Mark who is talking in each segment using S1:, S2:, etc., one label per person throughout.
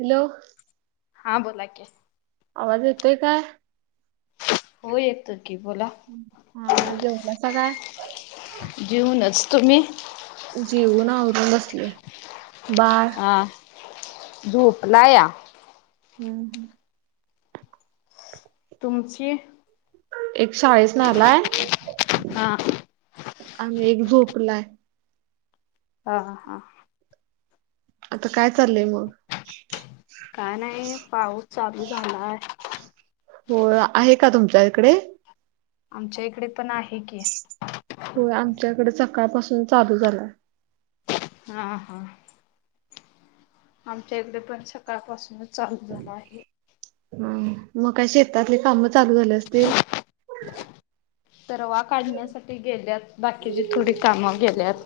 S1: Hello
S2: हां बोला की -
S1: आवाज येतोय काय.
S2: हो येतो की बोला.
S1: हा जेवलासा काय.
S2: जेऊनच तुम्ही.
S1: जेवून आवरून बसले बाळ
S2: ह जोपलाया.
S1: हम्म हम.
S2: तुमची.
S1: एक शाळीस ना आलाय.
S2: हा.
S1: आणि एक झोपलाय.
S2: हा हा.
S1: आता काय चाललंय मग.
S2: काय नाही पाऊस चालू झालाय.
S1: होय आहे का तुमच्या इकडे.
S2: आमच्या इकडे पण आहे की.
S1: होय आमच्याकडे सकाळपासून चालू झालाय.
S2: हां हां. आमच्या इकडे पण सकाळपासूनच चालू झाला आहे
S1: हम मग काय शेतातली कामं चालू झाले असतील.
S2: तरवा काढण्यासाठी गेल्यात बाकीची थोडी कामा व र गेल्यात.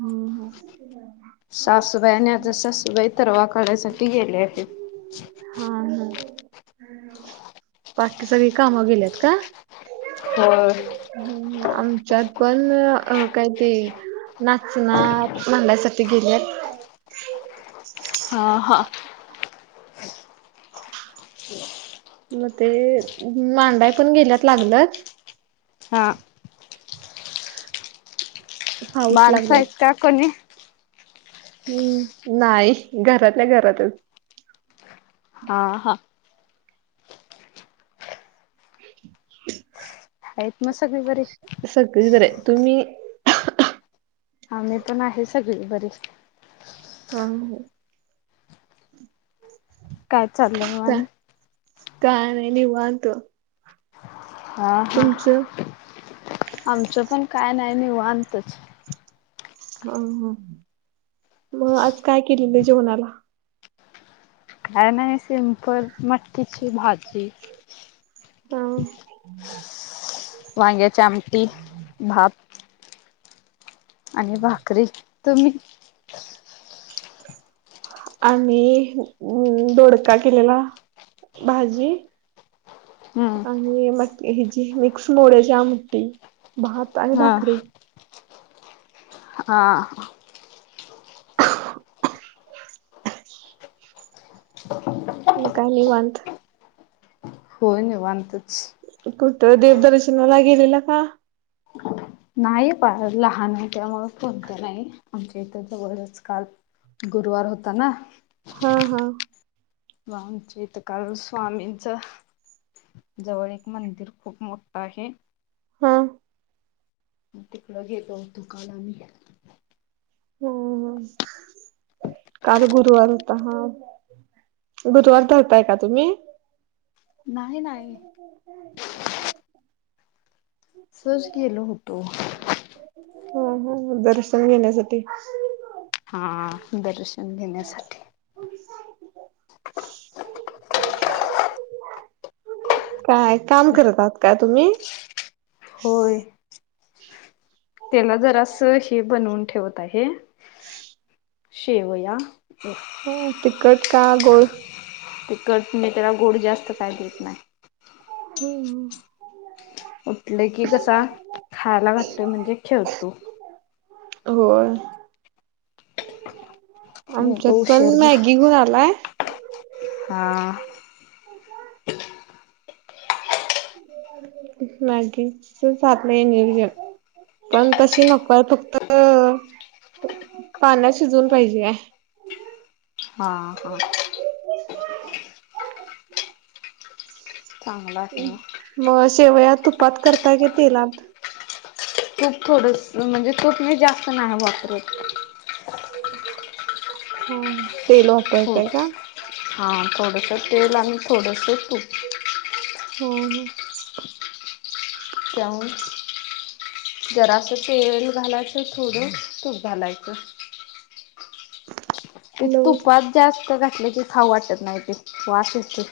S1: हम्म हम.
S2: सासुबाई आणि आजसासुबाई तरवा कडाय साठी गेले आहे.
S1: हा हा. बाकी सगळी कामावर गेलेत का.
S2: होय.
S1: ह् आमच्यात पण काय ते नाचना मला साठी गेल्यात.
S2: ह हां.
S1: मग ते नांदाय पण गेल्यात लागल.
S2: हां.
S1: पाऊस लागलाय.
S2: माणसयेत का कोणी.
S1: हम्म नाही घरातल्या घरातच.
S2: हा हा. आहेत म सगळी बरी.
S1: सगळी बरी आहे तुम्ही.
S2: आम्ही पण आहे सगळी बरीच.
S1: हा.
S2: काय चाललंय मआणि
S1: का नाही निवंत.
S2: हा हा आमचं पण काय नाही निवांतच.
S1: ह मग आज काय केलेलं जेवणाला.
S2: काय नाही सिंपल मटकीची भाजी.
S1: हा.
S2: वांग्याची आमटी भात. आणि भाकरी तुम्ही
S1: आम् दोडका केलेला भाजी.
S2: हम्म
S1: आणि मग हि जी मिक्स मोड्याची आमटी भात आणि
S2: हा
S1: भाकरी
S2: हा. ह [unintelligible]
S1: म काही नाहीवत
S2: होन वतच
S1: कुठं देवदर्शनाला गेलेला का
S2: नाही प लहान आहे त्यामु कोणते नाही आमच्या इथ जवळच काल गुरुवार होता ना
S1: हा हा
S2: मम चितकाल स्वामींचं जवळ एक मंदिर खूप मोठं आहे
S1: हा
S2: मग तिकड गेलो दुकान आमहीो
S1: हो हो काल गुरुवार होता हा गुरुवार धरताय का तुम्ही
S2: नाही नाही
S1: हो
S2: सोजकीयलाो होटो
S1: ह ह दर्शन घेण्यासाठी
S2: हा दर्शन घेण्यासाठी
S1: काय काम करत आहात का तुम्ही
S2: हो त्याला जरा असं हे बनवून ठेवत आहे
S1: ह्
S2: शेवया
S1: हो तिकट का गोोल
S2: ते कट नाही त्याला गोड जास्त काय देत नाही
S1: होम
S2: उठले की कसा खायला घटलं म्हणजे खेळतो
S1: होर
S2: तो
S1: आमच्यात पण
S2: उशीर झो
S1: मॅगी घुन आलाय
S2: हा
S1: मागकीच सातलं ये नियजन पण तशी नक फक्त पाण्यात शिजवून पाहिजे
S2: हा हा
S1: हो
S2: चांगला आहे ना
S1: मग शेवया तुपात करताय के तेला
S2: खूप थोडं म्हणजे तोठही जास्त नाही वापरवत
S1: हा
S2: खूप हा थोडसं तेल आणि थोडस तूप
S1: हो हो
S2: जाऊन जरासं तेल घालायचं थोडं तूप घालायचं ते
S1: हो
S2: तुफात जास्त घातले की खाऊ वाटत नाही ते श्वास यते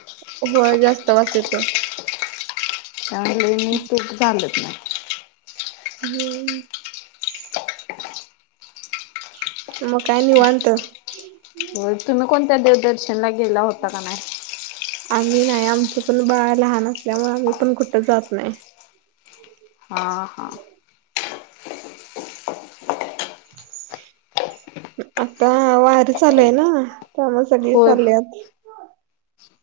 S1: हो जास्त वासायच
S2: त्यामुळे मी तू झालंच नाही
S1: म म काय निवत
S2: हो तुम्ही कोणत्या देवदर्शनला गेला होता का नाही
S1: आणि नाही आमचं पण बाळ लहान असल्यामुळे आम्ही पण कुठं जात नाही
S2: हां हां
S1: आता वारी चालू आहे ना त्यामुळे सगळी
S2: होय.
S1: चाललीयात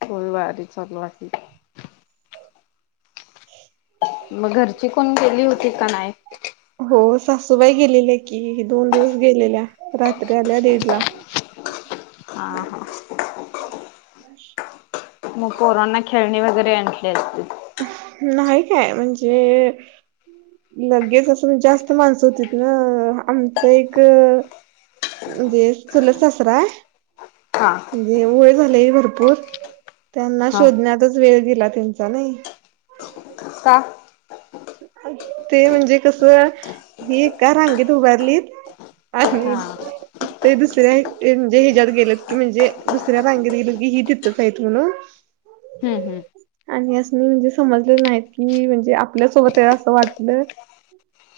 S2: होय वारी चालू आहे
S1: ह
S2: मग घरची कोण गेली होती का नाय?
S1: हो सासूबाई गेलेल्या की दोन दिवस गेलेल्या रात्री आल्या दीड ला
S2: हा हा मग पोरांना खेळणी वगैरे आणले असतील
S1: नाही काय म्हणजे मी लगेच असं जास्त माणसं होती ना आमचं एक म्हणजे चुलत सासरा आहे
S2: हा
S1: म्हणजे वय झालय भरपूर त्यांना
S2: हा
S1: शोधण्यातच वेळ गेला त्यांचा नाही
S2: का?
S1: ते म्हणजे कस ही एका रांगेत उभारलीत आणि
S2: हा
S1: ते दुसऱ्या म्हणजे ह्याच्यात गेलेत की म्हणजे दुसऱ्या रांगेत गेलो की ही इथेच आहेत म्हणून
S2: हम्म हम्म
S1: आणि असं म्हणजे समजले नाही की म्हणजे आप पल्या सोबत आहे असं वाटलं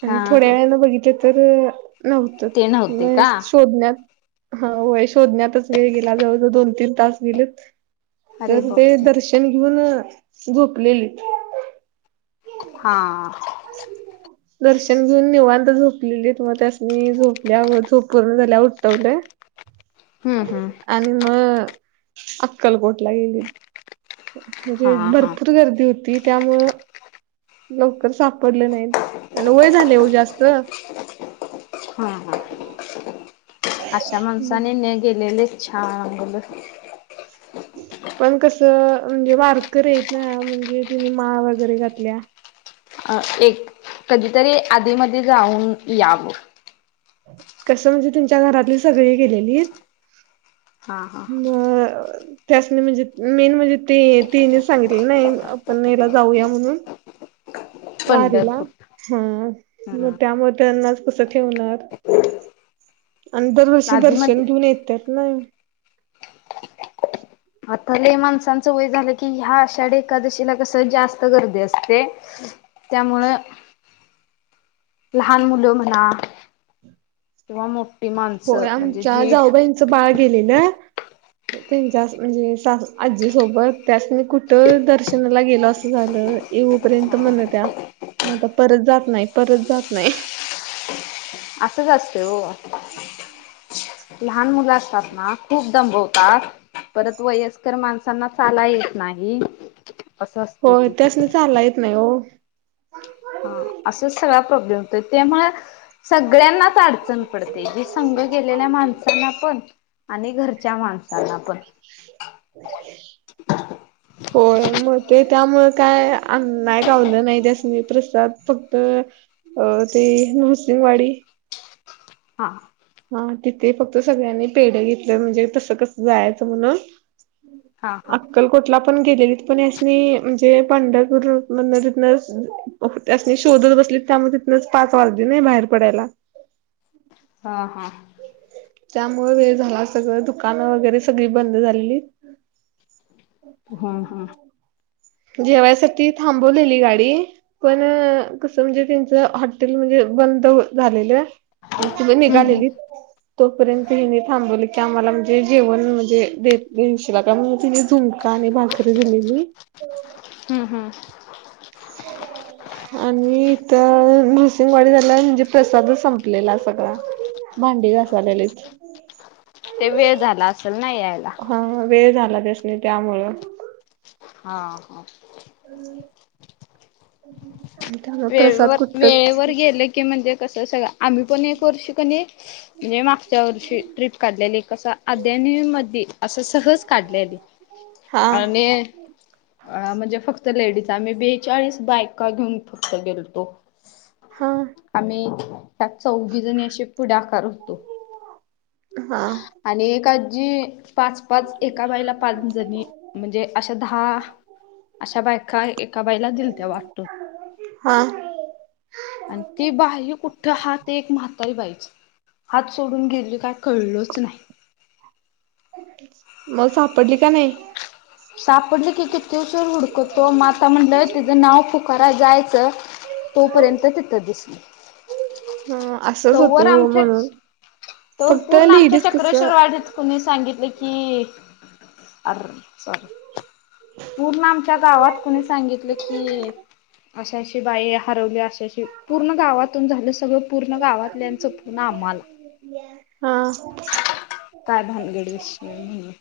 S1: आणि
S2: हा
S1: थोड्या
S2: हा
S1: वेळने बघितलं तर नव्हतं
S2: ते नव्हते
S1: व
S2: का?
S1: शोधण्यात हा होय शोधण्यातच वेळ गेला जवळजवळ दोन तीन तास गेलेत
S2: अरे
S1: तर ते
S2: बापरे!
S1: दर्शन घेऊन झोपलेले
S2: हां.
S1: [inaudible] दर्शन घेऊन निवांत झोपलेले मग त्यासनी झोपल्यावर झोप पूर्ण झाल्यावर उठवले ह
S2: हम्म हम्म.
S1: आणि मग अक्कलकोटला गेली
S2: हा
S1: म्हणजे
S2: हा
S1: भरपूर गर्दी होती त्यामुळं लवकर सापडले नाहीत आणि वय झाले ओ जास्त
S2: हा हा अशा माणसाने न गेलेलेच छान ग बाई
S1: पण कस म्हणजे वारकरी आहे ना म्हणजे त्यांनी माळ वगैरे घातल्या
S2: अह एक कधीतरी आधी मधी जाऊन यावं
S1: कसं म्हणजे त्यांच्या घरातली सगळी गेलेलीत
S2: हा हा
S1: म त्यासनी म्हणजे मेन म्हणजे ते त्यांनीच सांगितले नाही आपण याला जाऊया म्हणून वारीला
S2: पंढरपूर
S1: हा मग
S2: हम्म
S1: त्यामुळे त्यांनाच कस ठेवणार आणि दरवर्षी
S2: आधी मधी
S1: दर्शन घेऊन येतात ना
S2: आता लय माणसांचं वय झालं की ह्या आषाढी एकादशीला कस जास्त गर्दी असते त्यामुळं लहान मुलं म्हणा किंवा मो
S1: होय आमच्या जाऊबाईंचं बाळ गेलेलं त्यांच्या म्हणजे सा आजी सोबत त्यासनी कुठं दर्शनाला गेल असं झालं येऊपर्यंत म्हणत होत्या आता परत जात नाही परत जात नाही
S2: असंच असत ओ
S1: हं
S2: लहान मुलं असतात ना खूप दमवतात परत वयस्कर माणसांना चालाया येत नाही असं असतं
S1: होय
S2: ते
S1: त्यासनी चाला येत नाही हो
S2: हा असं सगळा प्रॉब्लेम होत त्यामु सगळ्यांनाच अडचण पडते जी संघ गेलेल्या माणसांना पण आणि घरच्या माणसाला पण
S1: होय मग ते त्यामु काय अ नाहीय गावलं नाही त्यासनी प्रसाद फक्त अ ते नृसिंंगवाडी.
S2: हा.
S1: हा तिथे फक्त सगळ्यांनी पेढ घेतलं म्हणजे तसं कस जायचं म्हण. अ.
S2: हा हा
S1: अक्कलकोटला पण गेलेलीत पण यानी म्हणजे पंढरपूर तिथन. त्यासनी शोधत बसलीत त्यामुळे तिथनच पाच वाारदी नाही बाहेर पडायला.
S2: हां हां..
S1: त्यामुळे वेळ झाला सगळं दुकानं वगैरे सगळी बंद झालेली..
S2: हा हा..
S1: जेवायसाठी थांबवलेली गाडी.. पण, कसं म्हणजे त्यांचं हॉटेल म्हणजे बंद झालेलं.. इथनं
S2: हम्म हम्म
S1: निघालेली.. तोपर्यंत हिने थांबवलं की आम्हाला म्हणजे जेवन म्हणजे देत, देशीला का म्हणून तिने झुम. आणि भाकरी दिलेली..
S2: हा हा..
S1: [inaudible] आणि इथं नृसिंंहवाडीत आल्यावर म्हणजे प्रसादच संपलेला सगळा.. भांडी घासालेलीत..
S2: ते वेळ झाला असेल नाही यायला..
S1: हा वेळ झाला त्यासनी त्यामुळं..
S2: हा ह..
S1: [unintelligible] प्रसाद
S2: वेळवर,
S1: कुठच
S2: वेळेवर गेले की म्हणजे कसं सगळं आम्ही पण एक वर्ष कणी. मी मागच्या वर्षी ट्रिप काढलेली कसं अद्यानी, मधी असं सहज काढलेली..
S1: हा
S2: आणि.. अ, म्हणजे फक्त लेडीज आम्ही बेचाळीस बायका घेऊन फक्त गेलतो..
S1: हा..
S2: आम्ही, त्यात चौघी जणी असे पुढाकार होतो..
S1: हा..
S2: अनेक आजी.. पाच, पाच, एका बाईला पाच जणी, म्हणजे अशा दहा. अशा बायका एका बाईला दिलत्या वाटून..
S1: हा..
S2: आणि ते बाह्य कुठं, हा ते एक म्हातारी बाईच.. हात सोडून गेली काय कळलंच नाही..
S1: मग सापडली का नाही..
S2: सापडली की, किती उशीर हुडकुतो माता म्हटलं तिचं नाव पुकारा जायचं.. तोपर्यंत तिथं दिसली..
S1: हम आ.
S2: तोवर आमच्याच, तवर
S1: फक्त
S2: पूर्ण आमच्या
S1: लेडीज कसं
S2: चक्रश्वर वाढीत.. तुम्ही सांगितले की, अरर सॉरी.. पूर्ण आमच्या गावात कुणी सांगितलं की, अशाशी बाई हरवल्या अशाशी.. पूर्ण गावातून झालं सगळं, पूर्ण गावातल्यांचं पुन्हा आम्हाला.
S1: हां..
S2: काय भानगडी विशय म्हणून..